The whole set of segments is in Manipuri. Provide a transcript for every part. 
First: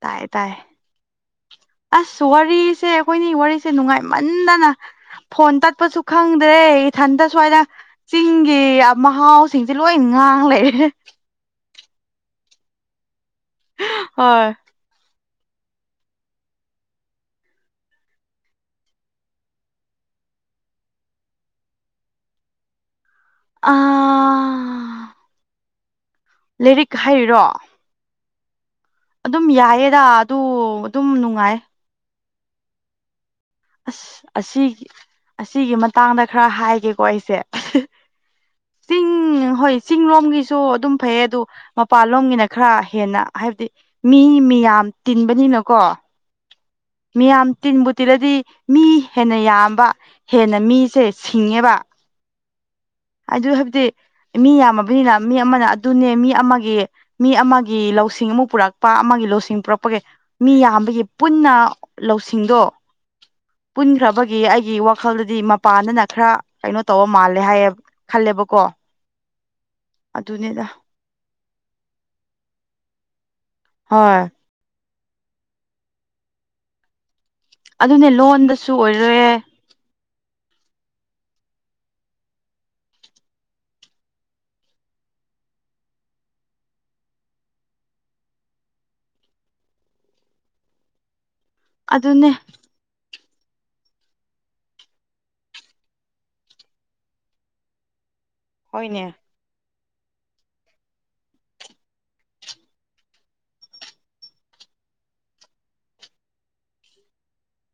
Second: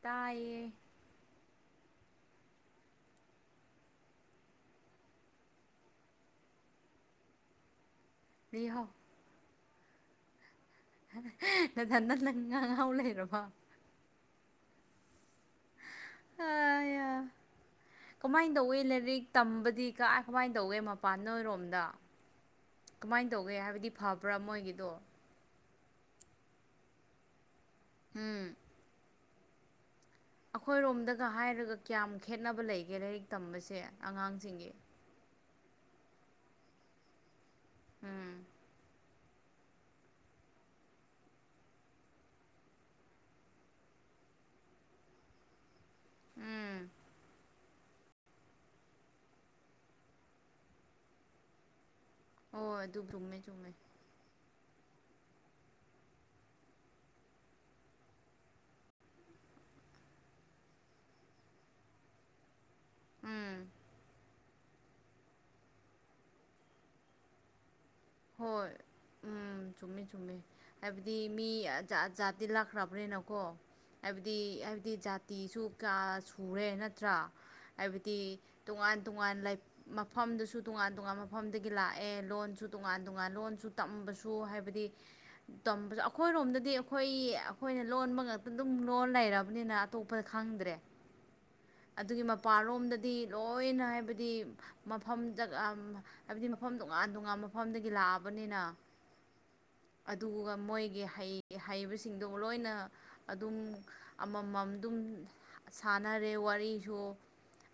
ꯇꯥꯏ ꯇꯥꯏ ꯇꯌꯦ ꯑꯁ ꯋꯥꯔꯤꯁꯦ ꯑꯩꯈꯣꯏꯅꯤ ꯋꯥꯔꯤꯁꯦ ꯅꯨꯡꯉꯥꯏꯃꯟꯗꯅ ꯐꯣꯟ ꯇꯠꯄꯁꯨ ꯈꯪꯗ꯭ꯔꯦ ꯏꯊꯟꯇ ꯁ꯭ꯋꯥꯏꯗ ꯆꯤꯡꯒꯤ ꯂꯩꯍꯧ ꯃꯍꯥꯎꯁꯤꯡꯁꯦ ꯂꯣꯏ ꯉꯥꯡ ꯂꯩꯔꯦ ꯅꯗ ꯅ ꯅꯪ ꯉ ꯉꯍꯥꯎ ꯂꯩꯔꯣ ꯍ ꯑ ꯀꯃꯥꯏꯅ ꯇꯧꯏ ꯂꯥꯏꯔꯤꯛ ꯇꯝꯕꯗꯤ ꯀꯥꯏ ꯀꯃꯥꯏꯅ ꯇꯧꯏ ꯃꯄꯥꯟꯔꯣꯝꯗ ꯀꯃꯥꯏꯅ ꯇꯧꯒꯦ ꯑꯥ ꯍꯥꯏꯕꯗꯤ ꯐꯕ꯭ꯔꯥ ꯃꯣꯏꯒꯤꯗꯣ ꯂꯥꯏꯔꯤꯛ ꯍꯥꯏꯔꯤꯔꯣ ꯎꯝ ꯑꯗꯨꯝ ꯌꯥꯏꯌꯦꯗ ꯑꯗꯨ ꯑꯗꯨꯝ ꯑꯩꯈꯣꯏꯔꯣꯝꯗꯒ ꯅꯨꯡꯉꯥꯏ ꯍꯥꯏꯔꯒ ꯀꯌꯥꯝ ꯈꯦꯠꯅꯕ ꯂꯩꯒꯦ ꯂꯥꯏꯔꯤꯛ ꯇꯝꯕꯁꯦ ꯑꯁ ꯑꯉꯥꯡꯁꯤꯡꯒꯤ ꯑꯁꯤꯒꯤ ꯑꯁꯤꯒꯤ ꯃꯇꯥꯡꯗ ꯈꯔ ꯍꯥꯏꯒꯦꯀꯣ ꯑꯩꯁꯦ ꯎꯝ ꯇꯤꯡ ꯍꯣꯏ ꯆꯤꯡ ꯂꯣꯝꯒꯤꯁꯨ ꯑꯗꯨꯝ ꯐꯩꯌꯦ ꯑꯗꯨ ꯃꯄꯥꯟ ꯂꯣꯝꯒꯤꯅ ꯈꯔ ꯍꯦꯟꯅ ꯍꯥꯏꯕꯗꯤ ꯃꯤ ꯃꯤꯌꯥꯝ ꯇꯤꯟꯕꯅꯤꯅꯀꯣ ꯎꯝ ꯃꯤꯌꯥꯝ ꯇꯤꯟꯕꯨ ꯇꯤꯜꯂꯗꯤ ꯃꯤ ꯍꯦꯟꯅ ꯌꯥꯝꯕ ꯍꯦꯟꯅ ꯃꯤꯁꯦ ꯁꯤꯡꯉꯦꯕ ꯑꯣ ꯑꯗꯨ ꯆꯨꯝꯃꯦ ꯑꯗꯨ ꯆꯨꯝꯃꯦ ꯍꯥꯏꯕꯗꯤ ꯃꯤ ꯌꯥꯝ ꯕꯅꯤꯅ ꯃꯤ ꯑꯃꯅ ꯑꯗꯨꯅꯦ ꯃꯤ ꯑꯃꯒꯤ ꯃꯤ ꯑꯃꯒꯤ ꯂꯧꯁꯤꯡ ꯑꯃ ꯄꯨꯔꯛꯄ ꯑꯃꯒꯤ ꯂꯧꯁꯤꯡ ꯄꯨꯔꯛꯄ ꯃꯤ ꯌꯥꯝꯕꯒꯤ ꯄꯨꯟꯅ ꯂꯧꯁꯤꯡꯗꯣ ꯎꯝ ꯄꯨꯟꯈ꯭ꯔꯕ ꯑꯩꯒꯤ ꯋꯥꯈꯜꯗꯗꯤ ꯃꯄꯥꯗꯅ ꯈꯔ ꯀꯩꯅꯣ ꯇꯧꯕ ꯃꯥꯜꯂꯦ ꯍꯥꯏꯌꯦꯕ ꯈꯜꯂꯦꯕꯀꯣ ꯎ ꯆꯨꯝꯃꯦ ꯆꯨꯝꯃꯦ ꯑꯗꯨꯅꯤꯗ ꯍꯥꯏꯕꯗꯤ ꯃꯤ ꯖꯥꯠꯇꯤ ꯂꯥꯛꯈ꯭ꯔꯕ꯭ꯔꯦꯅꯀꯣ ꯍꯣꯏ ꯍꯥꯏꯕꯗꯤ ꯍꯥꯏꯕꯗꯤ ꯖꯥꯇꯤꯁꯨ ꯀꯌꯥ ꯁꯨꯔꯦ ꯅꯠꯇ꯭ꯔꯥ ꯑꯗꯨꯅꯦ ꯍꯥꯏꯕꯗꯤ ꯂꯣꯟꯗꯁꯨ ꯇꯣꯉꯥꯟ ꯑꯣꯏꯔꯦ ꯇꯣꯉꯥꯟ ꯃꯐꯝ ꯁꯨ ꯇꯣꯉꯥꯟ ꯇꯣꯉꯥꯟꯕ ꯃꯐꯝꯗꯒꯤ ꯂꯥꯛꯑꯦ ꯂꯣꯟꯁꯨ ꯇꯣꯉꯥꯟ ꯇꯣꯉꯥꯟ ꯂꯣꯟꯁꯨ ꯇꯝꯕꯁꯨ ꯍꯥꯏꯕꯗꯤ ꯇꯝꯕꯁꯨ ꯑꯩꯈꯣꯏꯔꯣꯝꯗꯗꯤ ꯑꯩꯈꯣꯏ ꯑꯩꯈꯣꯏ ꯑꯩꯣꯏꯩꯅ ꯂꯣꯟꯕ ꯉꯛꯇ ꯑꯗꯨꯝ ꯂꯣꯟ ꯂꯩꯔꯕꯅꯤꯅ ꯑꯇꯣꯞꯄꯗ ꯈꯪꯗ꯭ꯔꯦ ꯑꯗꯨꯒꯤ ꯑꯗꯨꯅꯦ ꯃꯄꯥꯟꯂꯣꯝꯗꯗꯤ ꯂꯣꯏꯅ ꯍꯥꯏꯕꯗꯤ ꯃꯐꯝꯖ ꯍꯥꯏꯕꯗꯤ ꯃꯐꯝ ꯇꯣꯉꯥꯟ ꯇꯣꯉꯥꯟ ꯃꯐꯝꯗꯒꯤ ꯂꯥꯛꯑꯕ ꯕꯅꯤꯅ ꯍꯣꯏꯅꯦ ꯑꯗꯨꯒ ꯃꯣꯏꯒꯤ ꯍꯩꯕꯁꯤꯡꯗꯣ ꯂꯣꯏꯅ ꯑꯗꯨꯝ ꯑꯃꯃꯝꯗꯨꯝ ꯁꯥꯟꯅꯔꯦ ꯋꯥꯔꯤꯁꯨ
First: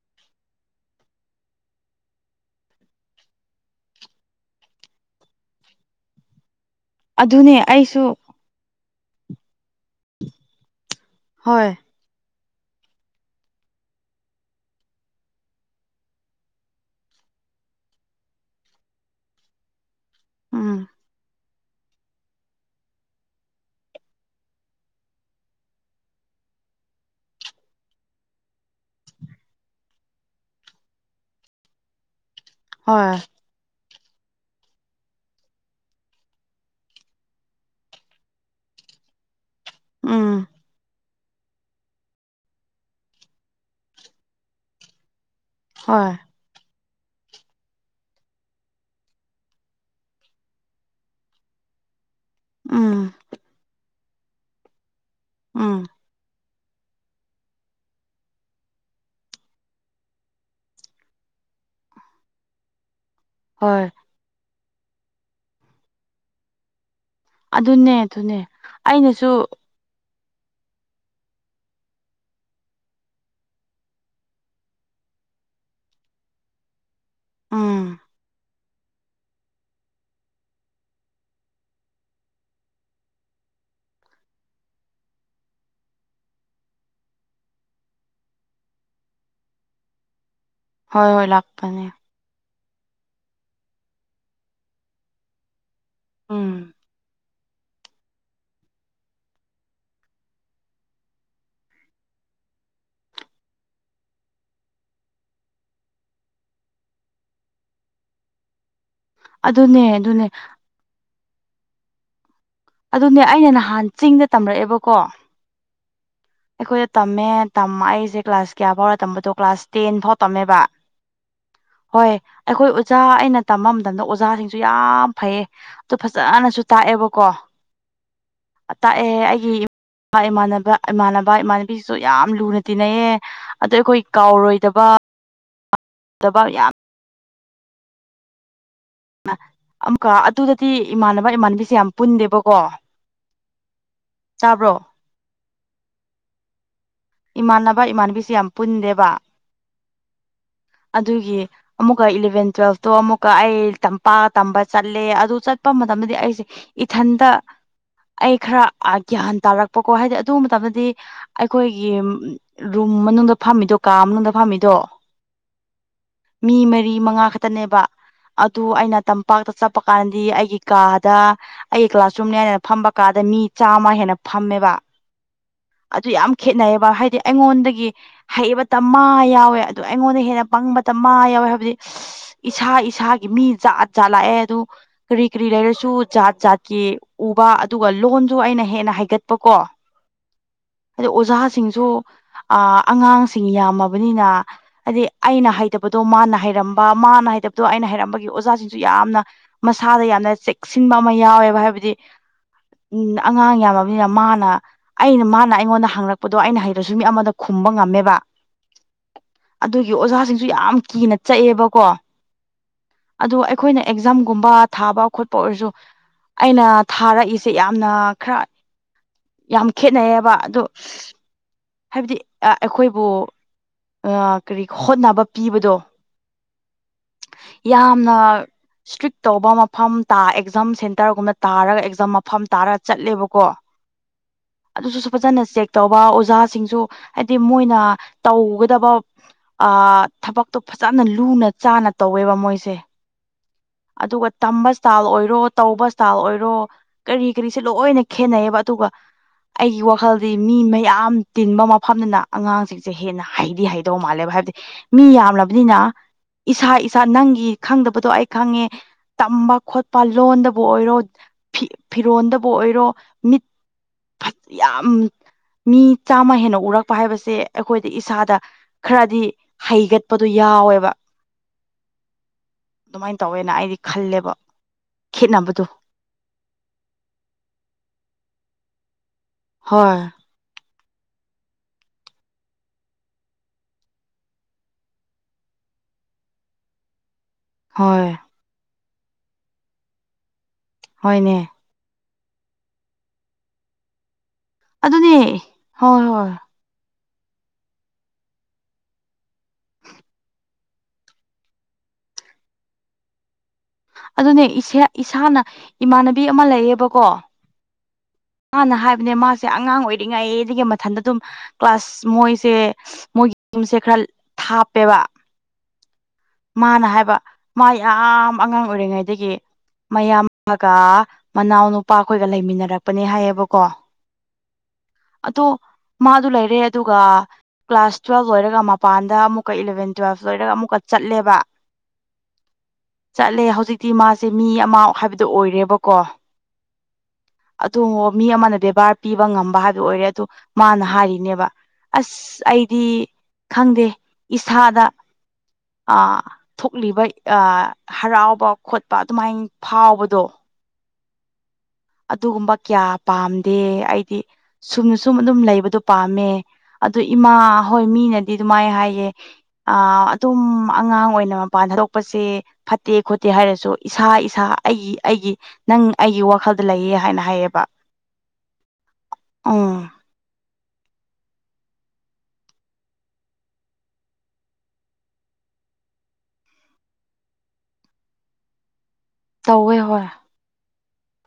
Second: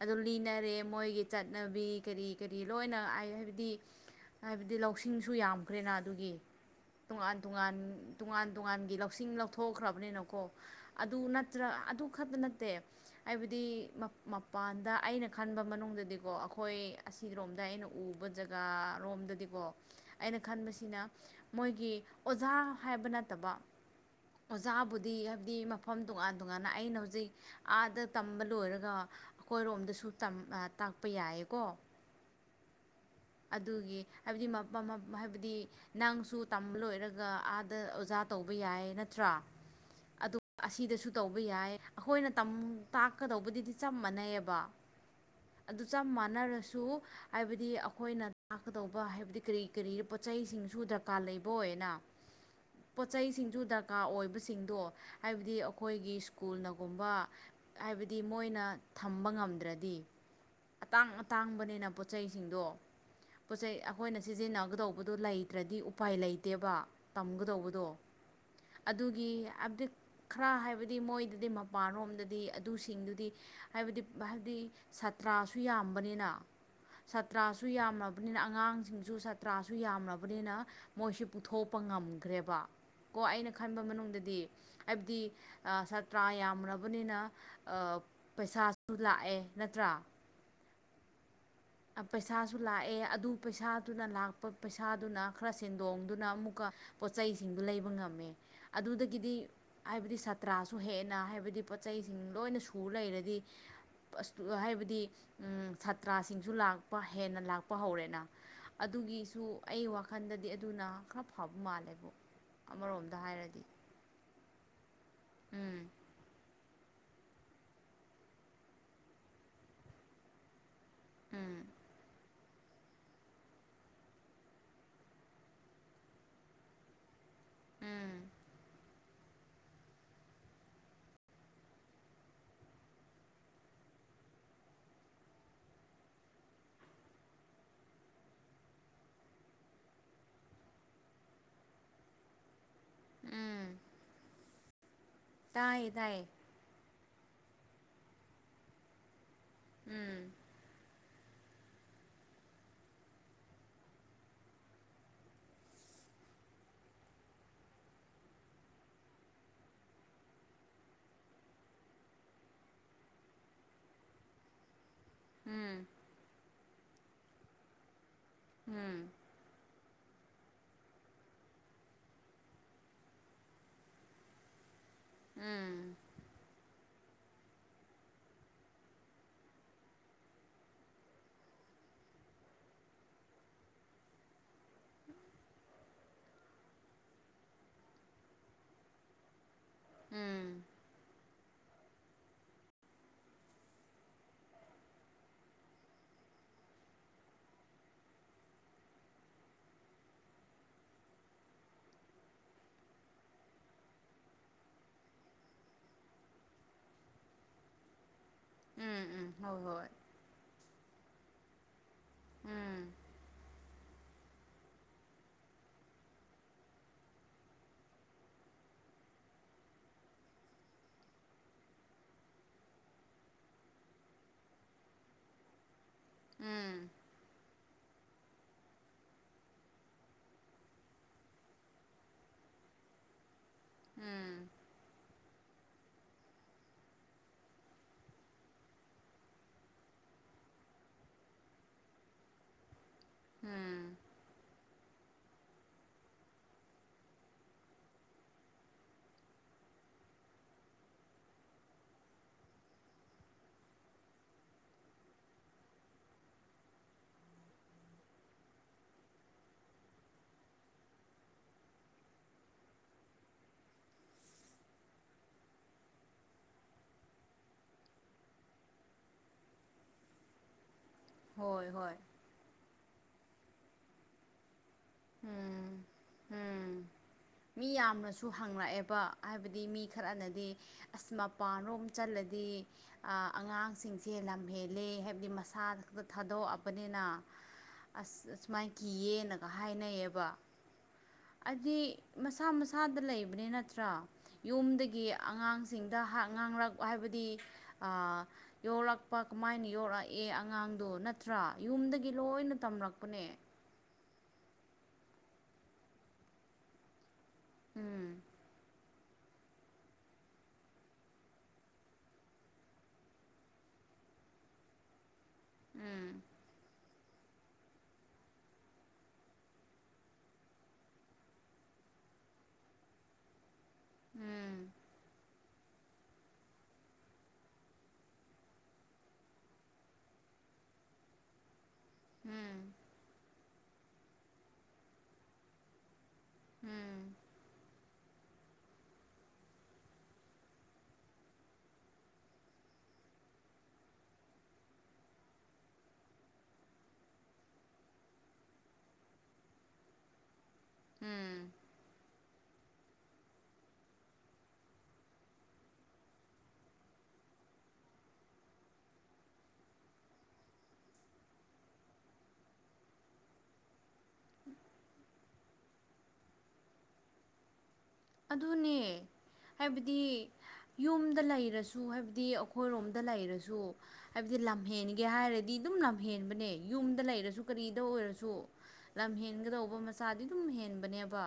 ꯑꯗꯨ ꯂꯤꯅꯔꯦ ꯃꯣꯏꯒꯤ ꯆꯠꯅꯕꯤ ꯀꯔꯤ ꯀꯔꯤ ꯂꯣꯏꯅ ꯍꯥꯏ ꯍꯥꯏꯕꯗꯤ ꯍꯥꯏꯕꯗꯤ ꯂꯧꯁꯤꯡꯁꯨ ꯌꯥꯝꯈ꯭ꯔꯦꯅ ꯑꯗꯨꯒꯤ ꯇꯣꯉꯥꯟ ꯑꯗꯨꯅꯦ ꯇꯣꯉꯥꯟ ꯑꯩꯁꯨ ꯇꯣꯉꯥꯟ ꯇꯣꯉꯥꯟꯒꯤ ꯂꯧ ꯀꯛꯁꯤꯡ ꯂꯧꯊꯣꯛꯈ꯭ꯔꯕꯅꯤꯅꯀꯣ ꯑꯗꯨ ꯅꯠꯇ꯭ꯔ ꯍꯣꯏ ꯑꯗꯨ ꯈꯛꯇꯅ ꯅꯠꯇꯦ ꯍꯥꯏꯕꯗꯤ ꯃꯄꯥꯟꯗ ꯑꯩꯅ ꯈꯟꯕ ꯃꯅꯨꯡꯗꯗꯤꯀꯣ ꯑꯩꯈꯣꯏ ꯑꯁꯤꯔꯣꯝꯗ ꯑꯩꯅ ꯎꯕ ꯖꯒꯥꯔꯣꯝꯗꯗꯤꯀꯣ ꯑꯩꯅ ꯎꯝ ꯈꯟꯕꯁꯤꯅ ꯃꯣꯏꯒꯤ ꯑꯣꯖꯥ ꯍꯥꯏꯕ ꯅꯠꯇꯕ ꯑꯣꯖꯥꯕꯨꯗꯤ ꯍꯥꯏꯕꯗꯤ ꯃꯐꯝ ꯇꯣꯉꯥꯟ ꯇꯣꯉꯥꯟꯅ ꯑꯩꯅ ꯍꯧꯖꯤꯛ ꯑꯥꯗ ꯇꯝꯕ ꯂꯣꯏꯔꯒ ꯑꯩꯈꯣꯏꯔꯣꯝꯗꯁꯨ ꯇꯥꯛꯄ ꯌꯥꯏꯌꯦꯀꯣ ꯍꯣꯏ ꯑꯗꯨꯒꯤ ꯍꯥꯏꯕꯗꯤ ꯍꯥꯏꯕꯗꯤ ꯅꯪꯁꯨ ꯇꯝꯕ ꯂꯣꯏꯔꯒ ꯑꯥꯗ ꯑꯣꯖꯥ ꯠꯇ ꯎꯝ ꯇꯧꯕ ꯌꯥꯏ ꯑꯩꯈꯣꯏꯅ ꯇꯥꯛꯀꯗꯧꯕꯗꯨꯗꯤ ꯆꯞ ꯃꯥꯟꯅꯩꯑꯕ ꯑꯗꯨ ꯆꯞ ꯍꯣꯏ ꯃꯥꯟꯅꯔꯁꯨ ꯍꯥꯏꯕꯗꯤ ꯑꯩꯈꯣꯏꯅ ꯇꯥꯛꯀꯗꯧꯕ ꯍꯥꯏꯕꯗꯤ ꯀꯔꯤ ꯀꯔꯤ ꯄꯣꯠ ꯆꯩꯁꯤꯡꯁꯨ ꯗꯔꯀꯥꯔ ꯂꯩꯕꯅ ꯎꯝ ꯄꯣꯠ ꯆꯩꯁꯤꯡꯁꯨ ꯗꯔꯀꯥꯔ ꯑꯣꯏꯕꯁꯤꯡꯗꯣ ꯍꯥꯏꯕꯗꯤ ꯎꯝ ꯑꯩꯈꯣꯏꯒꯤ ꯁ꯭ꯀꯨꯜꯅꯒꯨꯝꯕ ꯍꯥꯏꯕꯗꯤ ꯃꯣꯏꯅ ꯊꯝꯕ ꯉꯝꯗ꯭ꯔꯗꯤ ꯑꯇꯥꯡ ꯑꯇꯥꯡꯕꯅꯤꯅ ꯄꯣꯠꯁꯤꯡꯗꯣ ꯄꯣꯠꯆꯩ ꯍꯣꯏ ꯑꯩꯈꯣꯏꯅ ꯁꯤꯖꯤꯟꯅꯒꯗꯧꯕꯗꯨꯣ ꯂꯩꯇ꯭ꯔꯗꯤ ꯎꯄꯥꯏ ꯂꯩꯇꯦꯕ ꯇꯝꯒꯗꯧꯕꯗꯣ ꯑꯗꯨꯅꯦ ꯑꯗꯨꯅꯦ ꯑꯗꯨꯒꯤ ꯑꯩꯅꯁꯨ ꯍꯥꯏꯕꯗꯤ ꯈꯔ ꯍꯥꯏꯕꯗꯤ ꯃꯣꯏꯗꯗꯤ ꯃꯄꯥꯟꯔꯣꯝꯗꯗꯤ ꯑꯗꯨꯁꯤꯡꯗꯨꯗꯤ ꯍꯥꯏꯕꯗꯤ ꯍꯥꯏꯕꯗꯤ ꯁꯥꯠꯇ꯭ꯔ ꯥꯁꯨ ꯌꯥꯝꯕꯅꯤꯅ ꯁꯥꯇ꯭ꯔꯥꯁꯨ ꯎꯝ ꯌꯥꯝꯃꯕꯅꯤꯅ ꯑꯉꯥꯡ ꯁꯤꯡꯁꯨ ꯁꯥꯇ꯭ꯔꯥꯁꯨ ꯌꯥꯝꯂꯕꯅꯤꯅ ꯃꯣꯏꯁꯤ ꯄꯨꯊꯣꯛꯄ ꯉꯝꯈ꯭ꯔꯦꯕ ꯀꯣ ꯑꯩꯅ ꯈꯟꯕ ꯃꯅꯨꯡꯗꯗꯤ ꯍꯥꯏꯕꯗꯤ ꯁꯥꯇ꯭ꯔꯥ ꯌꯥꯝꯕꯅꯤꯅ ꯄꯩꯁꯥꯁꯨ ꯂꯥꯛꯑꯦ ꯅꯠꯇ꯭ꯔꯥ ꯍꯣꯏ ꯍꯣꯏ ꯂꯥꯛ ꯄꯩꯁꯥꯁꯨ ꯂꯥꯛꯑꯦ ꯑꯗꯨ ꯄꯩꯁꯥꯗꯨꯅ ꯂꯥꯛꯄ ꯄꯩꯁꯥꯗꯨꯅ ꯈꯔ ꯁꯦꯟꯗꯣꯡꯗꯨꯅ ꯑꯃꯨꯛꯀ ꯎꯝ ꯄꯣꯠꯆꯩ ꯁꯤꯡ ꯂꯩꯕ ꯉꯝꯃꯦ ꯑꯗꯨꯗꯒꯤꯗꯤ ꯍꯥꯏꯕꯗꯤ ꯁꯥꯇ꯭ꯔꯁꯨ ꯍꯦꯟꯅ ꯍꯥꯏꯕꯗꯤ ꯄꯣꯠ ꯆꯩꯁꯤꯡ ꯂ ꯂꯣꯏꯅ ꯁ ꯂꯩꯔꯗꯤ ꯍꯥꯏꯕꯗꯤ ꯁꯥꯇ ꯂꯥꯛꯄ ꯍꯦꯟꯅ ꯂꯥꯛꯄ ꯍꯧꯔꯦꯅ ꯑꯗꯨꯒꯤꯁꯨ ꯑꯗꯨꯅꯦ ꯑꯩ ꯑꯗꯨꯅꯦ ꯋꯥꯈꯜꯗꯗꯤ ꯑꯗꯨꯅ ꯈꯔ ꯍꯞ ꯃꯥꯂꯦꯕꯨ ꯑꯗꯨꯅꯦ ꯑꯩꯅ ꯅꯍꯥꯟ ꯆꯤꯡꯗ ꯇꯝꯔꯛꯑꯦꯕꯀꯣ ꯎꯝ ꯑꯩꯈꯣꯏꯗ ꯇꯝꯃꯦ ꯇꯝꯃꯦ ꯑꯩꯖꯦ ꯀ꯭ꯂꯥꯁ ꯀꯌꯥ ꯐꯥꯎꯔ ꯇꯝꯕꯗꯣ ꯀ꯭ꯂꯥꯁ ꯇꯦꯟ ꯐꯥꯎ ꯇꯝꯃꯦꯕ ꯎꯝ ꯍꯣꯏ ꯑꯩꯈꯣꯏ ꯑꯣꯖꯥ ꯑꯩꯅ ꯇꯝꯕ ꯃꯇꯝꯗ ꯑꯣꯖꯥꯁꯤꯡꯁꯨ ꯌꯥꯝ ꯐꯩꯌꯦ ꯑꯗꯨ ꯐꯖꯅꯁꯨ ꯇꯥꯛꯑꯦꯕꯀꯣ ꯎꯝ ꯇꯥꯛꯑꯦ ꯑꯩꯒꯤ ꯏꯃꯥꯟꯅꯕ ꯏꯃꯥꯟꯅꯕ ꯏꯃꯥꯟꯅꯕꯤꯁꯤꯁꯨ ꯌꯥꯝ ꯂꯨꯅ ꯇꯤꯟꯅꯩꯑꯦ ꯑꯗꯣ ꯑꯩꯈꯣꯏ ꯀꯥꯎꯔꯣꯏꯗꯕ [unintelligible] ꯗꯕꯥꯎ ꯌꯥꯝ ꯑꯃꯨꯀ ꯑꯗꯨꯗꯗꯤ ꯏꯃꯥꯟꯅꯕ ꯏꯃꯥꯟꯅꯕꯤꯁꯦ ꯌꯥꯝ ꯄꯨꯟꯗꯦꯕꯀꯣ ꯇꯥꯕ꯭ꯔꯣ ꯇꯥꯏ ꯇꯥꯏ ꯏꯃꯥꯟꯅꯕ ꯏꯃꯥꯟꯕꯤꯁꯤ ꯌꯥꯝ ꯄꯨꯟꯗꯦꯕ ꯎꯝ ꯑꯗꯨꯒꯤ ꯑꯃꯨꯛꯀ ꯏꯂꯚꯦꯟ ꯇꯨꯋꯦꯜꯐꯇꯣ ꯑꯃꯨꯛꯀ ꯑꯩꯄꯥꯛ ꯇꯝꯕ ꯆꯠꯂꯦ ꯑꯗꯨ ꯆꯠꯄ ꯃꯇꯝꯗ ꯑꯩꯁꯦ ꯏꯊꯟꯇ ꯑꯩ ꯈꯔ ꯒ꯭ꯌꯥꯟ ꯇꯥꯔꯛꯄꯀꯣ ꯍꯥꯏꯗꯤ ꯑꯗꯨ ꯃꯇꯝꯗꯗꯤ ꯑꯩꯈꯣꯏꯒꯤ ꯔꯨꯝ ꯃꯅꯨꯡꯗ ꯐꯝꯃꯤꯗꯣ ꯀꯥ ꯃꯅꯨꯡꯗ ꯐꯝꯃꯤꯗꯣ ꯎꯝ ꯃꯤ ꯃꯔꯤ ꯃꯉꯥ ꯈꯛꯇꯅꯦꯕ ꯑꯗꯨ ꯑꯩꯅ ꯎꯝ ꯇꯝꯄꯥꯛꯇ ꯆꯠꯄ ꯍꯥꯞꯄ ꯀꯥꯟꯗꯗꯤ ꯑꯩꯒꯤ ꯀꯥꯗ ꯑꯩ ꯀ꯭ꯂꯥꯁ ꯆꯨꯝꯅꯤ ꯍꯥꯏꯗꯅ ꯐꯝꯕ ꯀꯥꯗ ꯃꯤ ꯆꯥꯝꯃ ꯍꯦꯟꯅ ꯐꯝꯃꯦꯕ ꯎꯝ ꯑꯗꯨ ꯌꯥꯝ ꯈꯦꯠꯅꯩꯑꯕ ꯍꯥꯏꯗꯤ ꯑꯩꯉꯣꯟꯗꯒꯤ ꯍꯩꯕꯇ ꯃꯥ ꯌꯥꯎꯋꯦ ꯑꯗꯨ ꯑꯩꯉꯣꯟꯗ ꯍꯦꯟꯅ ꯄꯪꯕꯇ ꯃꯥ ꯌꯥꯎꯋꯦ ꯍꯥꯏꯕꯗꯤ ꯏꯁꯥ ꯏꯁꯥꯒꯤ ꯃꯤ ꯖꯥꯠ ꯖꯥꯠ ꯂꯥꯛꯑꯦ ꯑꯗꯨ ꯀꯔꯤ ꯀꯔꯤ ꯂꯩꯔꯁꯨ ꯖꯥꯠ ꯖꯥꯠꯀꯤ ꯎꯕ ꯑꯗꯨꯒ ꯂꯣꯟꯁꯨ ꯑꯩꯅ ꯍꯦꯟꯅ ꯍꯥꯏꯒꯠꯄ ꯀꯣ ꯎꯝ ꯑꯣꯖꯥꯁꯤꯡꯁꯨ ꯑ ꯑꯉꯥꯡꯁꯤꯡ ꯌꯥꯝꯃꯕꯅꯤꯅ ꯍꯥꯏꯗꯤ ꯑꯩꯅ ꯍꯩꯇꯕꯗꯣ ꯃꯥꯅ ꯍꯩꯔꯝꯕ ꯃꯥꯅ ꯍꯥꯏꯇꯕꯗꯣ ꯑꯩꯅ ꯍꯥꯏꯔꯝꯕꯒꯤ ꯑꯣꯖꯥꯁꯤꯡꯁꯨ ꯌꯥꯝꯅ ꯃꯁꯥꯗ ꯌꯥꯝꯅ ꯆꯦꯛꯁꯤꯟꯕ ꯑꯃ ꯌꯥꯎꯋꯦꯕ ꯍꯥꯏꯕꯗꯤ ꯎꯝ ꯑꯉꯥꯡ ꯌꯥꯝꯃꯕꯅꯤꯅ ꯃꯥꯅ ꯑꯩꯅ ꯃꯥꯅ ꯑꯩꯉꯣꯟꯗ ꯍꯪꯂꯛꯄꯗꯣ ꯑꯩꯅ ꯍꯩꯔꯁꯨ ꯃꯤ ꯑꯃꯗ ꯈꯨꯝꯕ ꯉꯝꯃꯦꯕ ꯎꯝ ꯎꯝ ꯍꯣꯏ ꯍꯣꯏ ꯑꯗꯨꯒꯤ ꯑꯣꯖꯥꯁꯤꯡꯁꯨ ꯌꯥꯝ ꯀꯤꯅ ꯆꯠꯑꯦꯕꯀꯣ ꯎꯝ ꯑꯗꯨ ꯑꯩꯈꯣꯏꯅ ꯑꯦꯛꯖꯥꯝꯒꯨꯝꯕ ꯊꯥꯕ ꯈꯣꯠꯄ ꯑꯣꯏꯔꯁꯨ ꯑꯩꯅ ꯊꯥꯔꯛꯏꯁꯦ ꯌꯥꯝꯅ ꯈꯔ ꯌꯥꯝ ꯈꯦꯠꯅꯩꯌꯦꯕ ꯑꯗꯣ ꯍꯥꯏꯕꯗꯤ ꯑꯩꯈꯣꯏꯕꯨ ꯀꯔꯤ ꯍꯣꯠꯅꯕ ꯄꯤꯕꯗꯣ ꯎꯝ ꯌꯥꯝꯅ ꯏꯁꯇ꯭ꯔꯤꯛ ꯇꯧꯕ ꯃꯐꯝ ꯇꯥ ꯑꯦꯛꯖꯥꯝ ꯁꯦꯟꯇꯔꯒꯨꯝꯅ ꯇꯥꯔꯒ ꯑꯦꯛꯖꯥꯝ ꯃꯐꯝ ꯇꯥꯔꯒ ꯆꯠꯂꯦꯕꯀꯣ ꯎꯝ ꯑꯗꯨꯁꯨ ꯐꯖꯅ ꯆꯦꯛ ꯇꯧꯕ ꯑꯣꯖꯥ ꯁꯤꯡ ꯍꯥꯏꯗꯤ ꯃꯣꯏꯅ ꯇꯧꯒꯗꯕ ꯊꯕꯛꯇꯣ ꯐꯖꯅ ꯂꯨꯅ ꯆꯥꯅ ꯇꯧꯋꯦꯕ ꯃꯣꯏꯁꯦ ꯎꯝ ꯑꯗꯨꯒ ꯇꯝꯕ ꯏꯁꯇꯥꯏꯜ ꯑꯣꯏꯔꯣ ꯇꯧꯕ ꯏꯁꯇꯥꯏꯜ ꯑꯣꯏꯔꯣ ꯀꯔꯤ ꯀꯔꯤꯁꯦ ꯂꯣꯏꯅ ꯈꯦꯠꯅꯩꯌꯦꯕ ꯇꯒ ꯑꯩꯒꯤ ꯋꯥꯈꯜꯗꯤ ꯃꯤ ꯃꯌꯥꯝ ꯇꯤꯟꯕ ꯃꯐꯝꯗꯨꯅ ꯑꯉꯥꯡꯁꯤꯡꯁꯦ ꯍꯦꯟꯅ ꯍꯩꯗꯤ ꯍꯩꯗꯧ ꯃꯥꯜꯂꯦ ꯚ ꯍꯥꯏꯕꯗꯤ ꯃꯤ ꯌꯥꯝꯂꯕꯅꯤꯅ ꯏꯁꯥ ꯏꯁꯥ ꯅꯪꯒꯤ ꯈꯪꯗꯕꯗꯣ ꯑꯩ ꯈꯪꯉꯦ ꯇꯝꯕ ꯈꯣꯠꯄ ꯂꯣꯟꯗꯕꯨ ꯑꯣꯏꯔꯣ ꯐꯤꯔꯣꯟꯗꯕꯨ ꯑꯣꯏꯔꯣ ꯃꯤꯠ ꯐꯊ ꯌꯥꯝꯝ ꯃꯤ ꯆꯥꯝꯃ ꯍꯦꯟꯅ ꯎꯔꯛꯄ ꯍꯥꯏꯕꯁꯦ ꯑꯩꯈꯣꯏꯗꯤ ꯏꯁꯥꯗ ꯈꯔꯗꯤ ꯍꯩꯒꯠꯄꯗꯣ ꯌꯥꯏ ꯌꯥꯎꯋꯦꯕ ꯍꯣꯏ ꯍꯣꯏ ꯑꯗꯨꯃꯥꯏꯅ ꯇꯧꯋꯦꯅ ꯑꯩꯗꯤ ꯈꯜꯂꯦꯕ ꯈꯦꯠꯅꯕꯗꯣ ꯎꯝ ꯎꯝ ꯃꯤ ꯌꯥꯝꯅꯁꯨ ꯍꯪꯉꯛꯑꯦꯕ ꯍꯥꯏꯕꯗꯤ ꯃꯤ ꯍꯣꯏ ꯈꯔꯅꯗꯤ ꯑꯁ ꯃꯄꯥꯟ ꯔꯣꯝ ꯆꯜꯂꯗꯤ ꯑꯉꯥꯡꯁꯤꯡꯁꯦ ꯂꯝꯍꯦꯜꯂꯦ ꯍꯥꯏꯕꯗꯤ ꯃꯁꯥꯗ ꯊꯥꯗꯣꯛꯑꯕꯅꯤꯅ ꯍꯣꯏ ꯑꯁ ꯑꯁꯨꯃꯥꯏꯅ ꯀꯤꯌꯦꯅꯒ ꯍꯥꯏꯅꯩꯑꯌꯦꯕ ꯍꯣꯏꯅꯦ ꯑꯗꯨꯗꯤ ꯃꯁꯥ ꯃꯁꯥꯗ ꯂꯩꯕꯅꯤ ꯅꯠꯇ꯭ꯔꯥ ꯌꯨꯝꯗꯒꯤ ꯑꯗꯨꯅꯦ ꯑꯉꯥꯡꯁꯤꯡꯗ ꯍꯣꯏ ꯍꯣꯏ ꯉꯥꯡꯂꯛ ꯍꯥꯏꯕꯗꯤ ꯌꯣꯛꯂꯛꯄ ꯀꯃꯥꯏꯅ ꯌꯣꯛꯔꯛꯑꯦ ꯑꯉꯥꯡꯗꯣ ꯅꯠꯇ꯭ꯔꯥ ꯌꯨꯝꯗꯒꯤ ꯂꯣꯏꯅ ꯇꯝ ꯊꯝꯂꯛꯄꯅꯦ ꯑꯗꯨꯅꯦ ꯏꯁꯥꯅ ꯏꯃꯥꯟꯅꯕꯤ ꯑꯃ ꯂꯩꯌꯦꯕꯀꯣ ꯎꯝ ꯃꯥꯅ ꯍꯥꯏꯕꯅꯦ ꯃꯥꯁꯦ ꯑꯉꯥꯡ ꯑꯣꯏꯔꯤꯉꯩ ꯑꯗꯨꯗꯒꯤ ꯃꯊꯟꯗ ꯑꯗꯨꯝ ꯀ꯭ꯂꯥꯁ ꯃꯣꯏꯁꯦ ꯃꯣꯏꯒꯤ ꯌꯨꯝꯁꯦ ꯈꯔ ꯊꯥꯞꯄꯦꯕ ꯎꯝ ꯃꯥꯅ ꯍꯥꯏꯕ ꯃꯥ ꯌꯥꯝ ꯑꯉꯥꯡ ꯑꯣꯏꯔꯤꯉꯩꯗꯒꯤ ꯃꯌꯥꯝꯒ ꯃꯅꯥꯎꯅ ꯅꯨꯄꯥꯈꯣꯏꯒ ꯂꯩꯃꯤꯟꯅꯔꯛꯄꯅꯦ ꯍꯥꯏꯌꯦꯕꯀꯣ ꯎꯝ ꯑꯗꯣ ꯃꯥꯗꯨ ꯂꯩꯔꯦ ꯑꯗꯨꯒ ꯀ꯭ꯂꯥꯁ ꯇꯨꯋꯦꯜꯕ ꯂꯣꯏꯔꯒ ꯃꯄꯥꯟꯗ ꯑꯃꯨꯛꯀ ꯏꯂꯚꯦꯟ ꯇꯨꯋꯦꯜꯕ ꯂꯣꯏꯔꯒ ꯑꯃꯨꯛꯀ ꯆꯠꯂꯦꯕ ꯎꯝ ꯆꯠꯂꯦ ꯍꯧꯖꯤꯛꯇꯤ ꯃꯥꯁꯦ ꯃꯤ ꯑꯃ ꯍꯥꯏꯕꯗꯣ ꯑꯣꯏꯔꯦꯕꯀꯣ ꯎꯝ ꯑꯗꯨ ꯃꯤ ꯑꯃꯅ ꯕꯦꯕꯥꯔ ꯄꯤꯕ ꯉꯝꯕ ꯍꯥꯏꯕ ꯑꯣꯏꯔꯦ ꯑꯗꯨ ꯃꯥꯅ ꯍꯥꯏꯔꯤꯅꯦꯕ ꯑꯁ ꯑꯩꯗꯤ ꯈꯪꯗꯦ ꯏꯁꯥꯗ ꯑ ꯊꯣꯛꯂꯤꯕ ꯑ ꯍꯔꯥꯎꯕ ꯈꯣꯠꯄ ꯑꯗꯨꯃꯥꯏꯅ ꯐꯥꯎꯕꯗꯣ ꯎꯝ ꯑꯗꯨꯒꯨꯝꯕ ꯀꯌꯥ ꯄꯥꯝꯗꯦ ꯑꯩꯗꯤ ꯁꯨꯝꯅ ꯁꯨꯝ ꯑꯗꯨꯝ ꯂꯩꯕꯗꯣ ꯄꯥꯝꯃꯦ ꯑꯗꯨ ꯏꯃꯥ ꯍꯣꯏ ꯃꯤꯅꯗꯤ ꯑꯗꯨꯃꯥꯏꯅ ꯍꯥꯏꯌꯦꯦ ꯑ ꯑꯗꯨꯝ ꯑꯉꯥꯡ ꯑꯣꯏꯅ ꯃꯄꯥꯟ ꯊꯥꯗꯣꯛꯄꯁꯦ ꯐꯠꯇꯦ ꯈꯣꯠꯇꯦ ꯍꯥꯏꯔꯁꯨ ꯏꯁꯥ ꯏꯁꯥ ꯑꯩꯒꯤ ꯑꯩꯒꯤ ꯅꯪ ꯑꯩꯒꯤ ꯋꯥꯈꯜꯗ ꯂꯩꯌꯦ ꯍꯥꯏꯅ ꯍꯥꯏꯌꯦꯕ ꯑꯗꯨꯅꯦ ꯎꯝ ꯍꯥꯏꯕꯗꯤ ꯌꯨꯝꯗ ꯂꯩꯔꯁꯨ ꯍꯥꯏꯕꯗꯤ ꯑꯩꯈꯣ ꯍꯥꯏꯕ ꯂꯝꯒꯦ ꯍꯥꯏꯔꯗꯤ ꯑꯗꯨ ꯌꯨꯝꯗ ꯂꯩꯔꯁꯨ ꯀꯔꯤꯗ ꯑꯣꯏꯔꯁꯨ ꯂꯝ ꯇꯧꯋꯦ ꯍꯦꯟꯒꯗꯧꯕ ꯍꯣꯏ ꯃꯆꯥꯗꯤ ꯑꯗꯨꯝ ꯍꯦꯟꯕꯅꯦꯕ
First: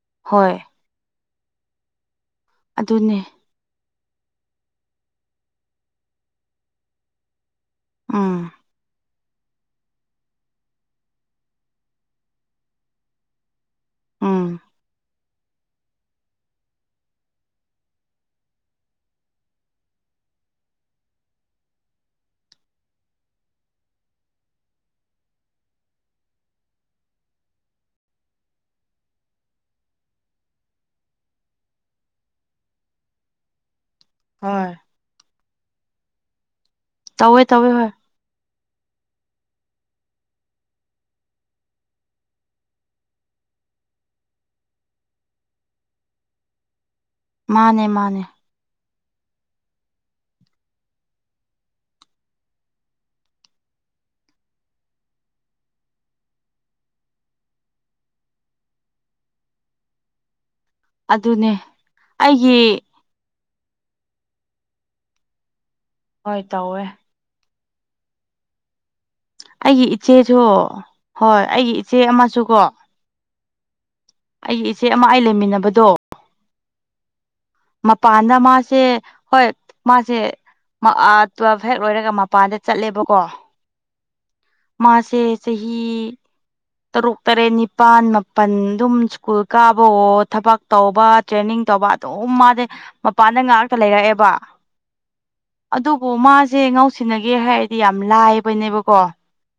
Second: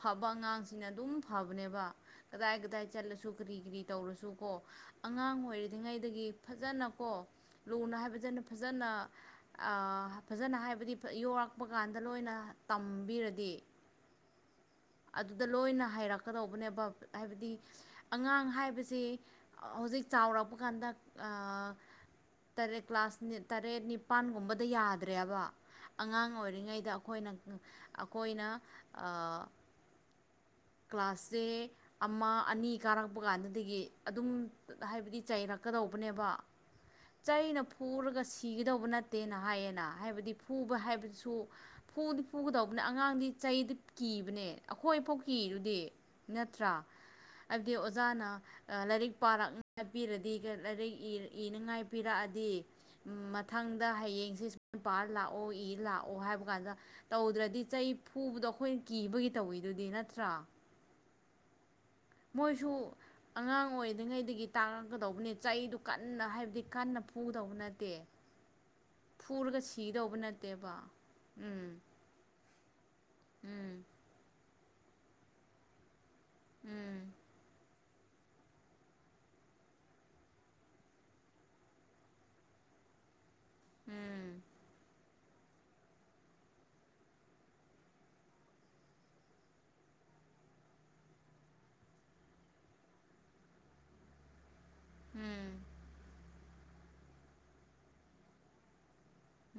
ꯐꯕ ꯍꯣꯏ ꯑꯉꯥꯡꯁꯤꯅ ꯑꯗꯨꯝ ꯐꯕꯅꯦꯕ ꯀꯗꯥꯏ ꯀꯗꯥꯏ ꯆꯂ ꯑꯗꯨꯅꯦ ꯁꯨꯒꯔꯤ ꯀꯔꯤ ꯇꯧꯔꯁꯨꯀꯣ ꯑꯉꯥꯡ ꯑꯣꯏꯔꯤꯔꯤꯉꯩꯗꯒꯤ ꯐꯖꯅꯀꯣ ꯂꯨꯅ ꯍꯥꯏꯕꯕꯁꯤꯅ ꯎꯝ ꯐꯖꯅ ꯐꯖꯅ ꯍꯥꯏꯕꯗꯤ ꯌꯂꯛꯄ ꯀꯥꯟꯗ ꯂꯣꯏꯅ ꯇꯝꯕꯤꯔꯗꯤ ꯑꯝ ꯑꯗꯨꯗ ꯂꯣꯏꯅ ꯍꯥꯏꯔꯛꯄ ꯂꯥꯛꯀꯗꯧꯕꯅꯦꯕ ꯍꯥꯏꯕꯗꯤ ꯑꯉꯥꯡ ꯍꯥꯏꯕꯕꯁꯤꯦ ꯍꯧꯖꯤꯛ ꯆꯥꯎꯔꯛꯄ ꯀꯥꯟꯗ ꯇꯔꯦꯠ ꯀ꯭ꯂꯥꯁ ꯇꯔꯦꯠ ꯅꯤꯄꯥꯥꯟꯒꯨꯝꯕꯗ ꯌꯥꯗ꯭ꯔꯦꯕ ꯑꯉꯥꯡ ꯑꯣꯏꯔꯤꯉꯩꯗ ꯑꯩꯈꯣꯏꯅ ꯑꯩꯈꯣꯏꯅ ꯀ꯭ꯂꯥꯁꯁꯦ ꯑꯃ ꯑꯅꯤ ꯀꯥꯔꯛꯄ ꯀꯥꯟꯗꯒꯤ ꯑꯗꯨꯝ ꯍꯣꯏ ꯍꯥꯏꯕꯗꯤ ꯆꯩꯔꯛ ꯀꯗꯧꯕꯅꯦꯕ ꯇꯧꯋꯦ ꯆꯩꯅ ꯇꯧꯋꯦ ꯍꯣꯏ ꯐꯨꯔꯒ ꯁꯤ ꯀꯤꯒꯗꯧꯕ ꯅꯠꯇꯦꯅ ꯍꯥꯏꯌꯦꯅ ꯍꯥꯏꯕꯗꯤ ꯐꯨꯕ ꯍꯥꯏꯕꯗꯨꯁꯨ ꯐꯨꯗꯤ ꯐꯨꯒꯗꯧꯕꯅꯤ ꯑꯉꯥꯡꯗꯤ ꯆꯩꯗꯤ ꯀꯤꯕꯅꯦ ꯑꯩꯈꯣꯏꯐꯥꯎ ꯀꯤꯔ ꯗꯤ ꯅꯠꯇ꯭ꯔꯥ ꯍꯥꯏꯕꯗꯤ ꯃꯥꯅꯦ ꯃꯥꯅꯦ ꯑꯣꯖꯥꯅ ꯂꯥꯏꯔꯤꯛ ꯄꯥꯔꯛꯅ ꯄꯤꯔꯗꯤ ꯂꯥꯏꯔꯤꯛ ꯏꯅꯉꯥꯏ ꯄꯤꯔꯛꯑꯗꯤ ꯃꯊꯪꯗ ꯍꯌꯦꯡ ꯑꯣꯑꯣ ꯍꯥꯏ ꯀ ꯇꯧꯗ꯭ꯔ ꯐ ꯑꯩꯣꯏꯅꯤ ꯑꯗꯨꯒꯤ ꯇꯧꯋꯤꯗꯨꯗꯤ ꯅꯠꯇ꯭ꯔꯥ ꯑꯗꯨꯅꯦ ꯑꯩꯒꯤ ꯃꯣꯏꯁꯨ ꯑꯉꯥꯡ ꯑꯣꯏꯔꯤꯉꯩꯗꯒꯤ ꯇꯥꯛꯉꯛꯀꯗꯧꯕꯅꯦ ꯆꯩꯗꯨ ꯀꯟꯅ ꯍꯣꯏ ꯍꯥꯏꯕꯗꯤ ꯇꯧꯋꯦ ꯀꯟꯅ ꯐ ꯄꯨꯒꯗꯧꯕ ꯅꯠꯇꯦ ꯐꯨꯔꯒ ꯑꯩꯒꯤ ꯁꯤꯗꯧꯕ ꯏꯆꯦꯁꯨ ꯅꯠꯇꯦꯕ ꯍꯣꯏ ꯎꯝ ꯑꯩꯒꯤ ꯏꯆꯦ ꯑꯃꯁꯨꯀꯣ ꯎꯝ ꯑꯩꯒꯤ ꯏꯆꯦ ꯑꯃ ꯑꯩ ꯂꯩꯃꯤꯟꯅꯕꯗꯣ ꯎꯝ ꯃꯄꯥꯟꯗ ꯃꯥꯁꯦ ꯍꯣꯏ ꯃꯥꯁꯦ ꯇꯨꯋꯦꯜꯐ ꯍꯦꯛ ꯂꯣꯏꯔꯒ ꯃꯄꯥꯟꯗ ꯆꯠꯂꯦꯕꯀꯣ ꯎꯝ ꯃꯥꯁꯦ ꯆꯍꯤ ꯇꯔꯨꯛ ꯇꯔꯦꯠ ꯅꯤꯄꯥꯜ ꯃꯥꯄꯜ ꯑꯗꯨꯝ ꯁ꯭ꯀꯨꯜ ꯀꯥꯕ ꯑꯣ ꯊꯕꯛ ꯇꯧꯕ ꯇ꯭ꯔꯦꯅꯤꯡ ꯇꯧꯕ ꯑꯗꯨꯝ ꯃꯥꯗꯤꯦ ꯃꯄꯥꯟꯗ ꯉꯥꯛꯇ ꯂꯩꯔꯛꯑꯦꯕ ꯑꯗꯨꯕꯨ ꯃꯥꯁꯦ ꯉꯥꯎꯁꯤꯟꯅꯒꯦ ꯍꯥꯏꯔꯗꯤ ꯌꯥꯝ ꯂꯥꯏꯕꯅꯦꯕꯀꯣ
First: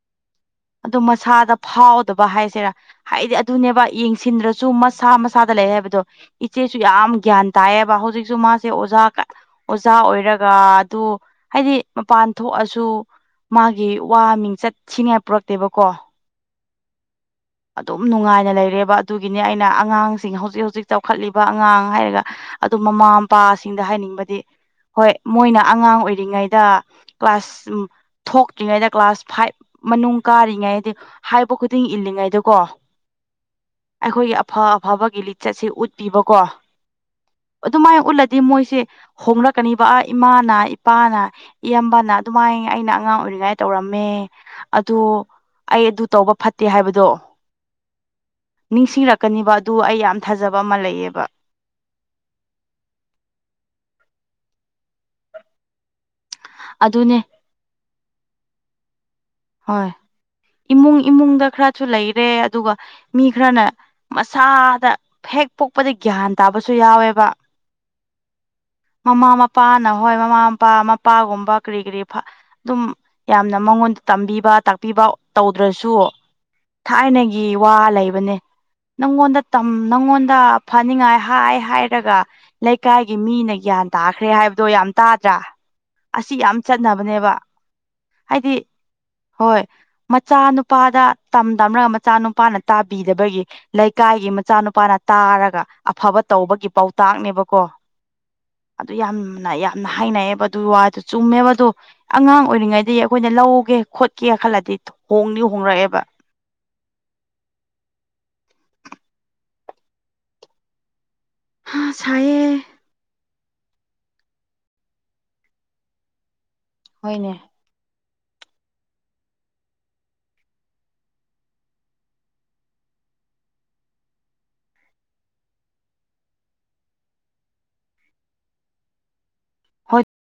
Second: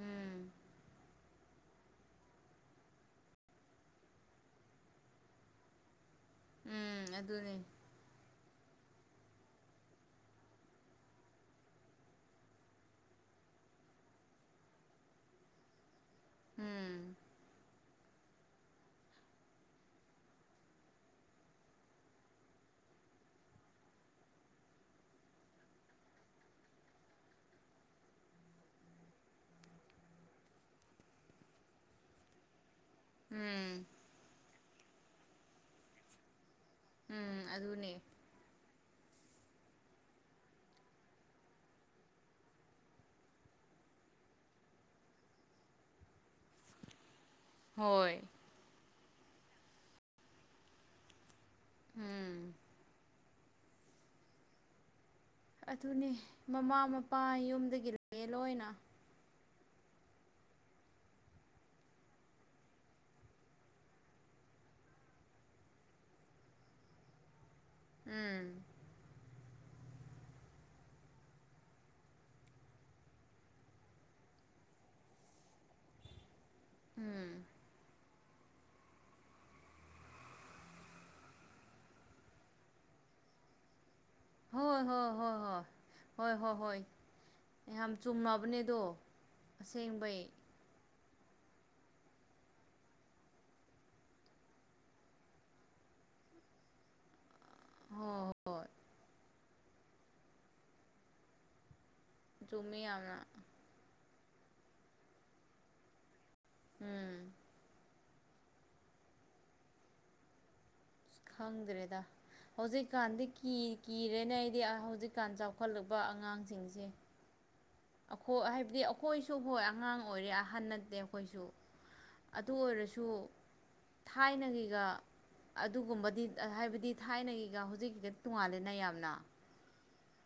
ꯎꯝ ꯎꯝ ꯑꯗꯣ ꯃꯁꯥꯗ ꯐꯥꯎꯗꯕ ꯍꯥꯏꯁꯤꯔꯥ ꯍꯥꯏꯗꯤ ꯑꯗꯨꯅꯦꯕ ꯌꯦꯡꯁꯤꯟꯗ꯭ꯔꯁꯨ ꯃꯁꯥ ꯃꯁꯥꯗ ꯂꯩ ꯍꯥꯏꯕꯗꯣ ꯏꯆꯦꯁꯨ ꯎꯝ ꯌꯥꯝ ꯒ꯭ꯌꯥꯟ ꯑꯗꯨꯅꯦ ꯇꯥꯏꯑꯕ ꯍꯧꯖꯤꯛꯁꯨ ꯃꯥ ꯁꯦ ꯑꯣꯖꯥ ꯑꯣꯖꯥ ꯑꯣꯏꯔꯒ ꯑꯗꯨ ꯍꯥꯏꯗꯤ ꯃꯄꯥꯟ ꯊꯣꯛꯑꯁꯨ ꯃꯥꯒꯤ ꯋꯥ ꯃꯤꯡꯆꯠ ꯁꯤꯅꯤꯉ ꯄꯨꯔꯛꯇꯦꯕꯀꯣ ꯎꯝ ꯑꯗꯨꯝ ꯅꯨꯡꯉꯥꯏꯅ ꯂꯩꯔꯦꯕ ꯑꯗꯨꯒꯤꯅꯤ ꯑꯩꯅ ꯑꯉꯥꯡꯁꯤꯡ ꯍꯧꯖꯤꯛ ꯍꯧꯖꯤꯛ ꯆꯥꯎꯈꯠꯂꯤꯕ ꯑꯉꯥꯡ ꯍꯥꯏꯔꯒ ꯑꯗꯨ ꯃꯃꯥ ꯃꯄꯥꯁꯤꯡꯗ ꯍꯥꯏꯅꯤꯡꯕꯗꯤ ꯍꯣꯏ ꯃꯣꯏꯅ ꯑꯉꯥꯡ ꯑꯣꯏꯔꯤꯉꯩꯗ ꯀ꯭ꯂꯥꯁ ꯊꯣꯛꯇ꯭ꯔꯤꯉꯩꯗ ꯀ꯭ꯂꯥꯁ ꯐꯥꯏꯚ ꯃꯅꯨꯡ ꯀꯥꯔꯤꯉꯩꯗꯤ ꯍꯥꯏꯕ ꯈꯨꯗꯤꯡ ꯏꯜꯂꯤꯉꯩꯗ ꯀꯣ ꯎꯝ ꯑꯩꯈꯣꯏꯒꯤ ꯑꯐ ꯑꯐꯕꯒꯤ ꯂꯤꯆꯠꯁꯦ ꯎꯠꯄꯤꯕꯀꯣ ꯎꯝ ꯑꯗꯨꯅꯦ ꯑꯗꯨꯃꯥꯏꯅ ꯎꯠꯂꯗꯤ ꯃꯣꯏꯁꯦ ꯍꯣꯡꯂꯛꯀꯅꯤꯕ ꯑ ꯏꯃꯥꯅ ꯏꯄꯥꯅ ꯏꯌꯥꯝꯕꯅ ꯑꯗꯨꯃꯥꯏꯅ ꯑꯩꯅ ꯑꯉꯥꯡ ꯑꯣꯏꯔꯤꯉꯥꯏ ꯇꯧꯔꯝꯃꯦ ꯑꯗꯨ ꯑꯩ ꯑꯗꯨ ꯇꯧꯕ ꯐꯠꯇꯦ ꯍꯥꯏꯕꯗꯣ ꯍꯣꯏ ꯂꯥꯛꯀꯅꯤꯕ ꯑꯗꯨ ꯑꯩ ꯌꯥꯝ ꯊꯥꯖꯕ ꯑꯃ ꯂꯩꯑꯕ ꯎꯝ ꯑꯗꯨꯅꯦ ꯃꯃꯥ ꯑꯗꯨꯅꯦ ꯃꯄꯥ ꯌꯨꯝꯗꯒꯤ ꯂꯩꯑꯦ ꯂꯣꯏꯅ ꯍꯣꯏ ꯏꯃꯨꯡ ꯏꯃꯨꯡꯗ ꯈꯔꯁꯨ ꯂꯩꯔꯦ ꯑꯗꯨꯒ ꯃꯤ ꯈꯔꯅ ꯃꯁꯥꯗ ꯍꯦꯛ ꯄꯣꯛꯄꯗ ꯒ꯭ꯌꯥꯟ ꯇꯥꯕꯁꯨ ꯌꯥꯎꯋꯦꯕ ꯎꯝ ꯃꯃꯥ ꯃꯄꯥꯅ ꯍꯣꯏ ꯃꯃꯥ ꯃꯄꯥ ꯃꯄꯥꯒꯨꯝꯕ ꯀꯔꯤ ꯀꯔꯤ ꯑꯗꯨꯝ ꯌꯥꯝꯅ ꯃꯉꯣꯟ ꯇꯝꯕꯤꯕ ꯇꯥꯛꯄꯤꯕ ꯇꯧꯗ꯭ꯔꯁꯨ ꯎꯝ ꯊꯥꯏꯅꯒꯤ ꯋꯥ ꯂꯩꯕꯅꯦ [inaudible] ꯅꯪꯉꯣꯟꯗ ꯅꯪꯉꯣꯟꯗ ꯐꯅꯤꯡꯉꯥꯏ ꯍꯥꯏ ꯍꯥꯏꯔꯒ ꯂꯩꯀꯥꯏꯒꯤ ꯃꯤꯅ ꯒ꯭ꯌꯥꯟ ꯇꯥꯈ꯭ꯔꯦ ꯍꯥꯏꯕꯗꯣ ꯍꯣꯏ ꯌꯥꯝ ꯍꯣꯏ ꯍꯣꯏ ꯇꯥꯗ꯭ꯔꯥ ꯍꯣꯏ ꯑꯁꯤ ꯍꯣꯏ ꯍꯣꯏ ꯌꯥꯝ ꯍꯣꯏ ꯆꯠꯅꯕꯅꯦꯕ ꯌꯥꯝ ꯍꯥꯏꯗꯤ ꯆꯨꯝꯅꯕꯅꯦ ꯑꯗꯣ ꯍꯣꯏ ꯑꯁꯦꯡꯕꯩ ꯃꯆꯥ ꯅꯨꯄꯥ ꯅꯨꯄꯥꯗ ꯇꯝ ꯇꯝꯔꯒ ꯃꯆꯥ ꯅꯨꯨꯄꯥꯅ ꯇꯥꯕꯤꯗꯕꯒꯤ ꯂꯩꯀꯥꯏꯒꯤ ꯃꯆꯥꯅꯨꯄꯥꯅ ꯇꯥꯔꯒ ꯑꯐꯕ ꯇꯧꯕꯒꯤ ꯄꯥꯎꯇꯥꯛꯅꯦꯕꯀꯣ ꯍꯣꯏ ꯑꯗꯨ ꯌꯥꯝꯅ ꯌꯥꯝꯅ ꯍꯥꯏꯅꯩꯑꯕ ꯑꯗꯨꯒꯤ ꯋꯥꯗꯨ ꯆꯨꯝꯃꯦꯕꯗꯣ ꯑꯉꯥꯡ ꯍꯣꯏ ꯆꯨꯝꯃꯤ ꯑꯣꯏꯔꯤꯉꯩꯗ ꯌꯥꯝꯅ ꯑꯩꯈꯣꯏꯅ ꯂꯧꯒꯦ ꯈꯣꯠꯀꯦ ꯈꯜꯂꯗꯤ ꯍꯣꯡꯗꯤ ꯍꯣꯡꯡꯂꯛꯑꯦꯕ ꯎꯝ ꯍꯥ ꯈꯪꯗ꯭ꯔꯦꯗ ꯁꯥꯏꯌꯦ ꯍꯧꯖꯤꯛꯀꯥꯟꯗꯤ ꯤ ꯀꯤꯔꯦꯅ ꯑꯩꯗꯤ ꯍꯧꯖꯤꯛꯀꯥꯟ ꯆꯥꯎꯈꯠꯂꯛꯄ ꯑꯉꯥꯡꯁꯤꯡꯁꯦ ꯍꯣꯏꯅꯦ ꯑꯩꯈꯣꯏ ꯍꯥꯏꯕꯗꯤ ꯑꯩꯈꯣꯏꯁꯨ ꯍꯣꯏ ꯑꯉꯥꯡ ꯑꯣꯏꯔꯦ ꯑꯍꯟ ꯅꯠꯇꯦ ꯑꯩꯈꯣꯏꯁꯨ ꯑꯗꯨ ꯑꯣꯏꯔꯁꯨ ꯊꯥꯏꯅꯒꯤꯒ ꯑꯗꯨꯒꯨꯝꯕꯗꯤ ꯍꯥꯏꯕꯗꯤ ꯊꯥꯏꯅꯒꯤꯒ ꯍꯧꯖꯤꯛꯀꯤꯒ ꯇꯣꯡꯉꯥꯂꯦꯅ ꯌꯥꯝꯅ ꯍꯣꯏ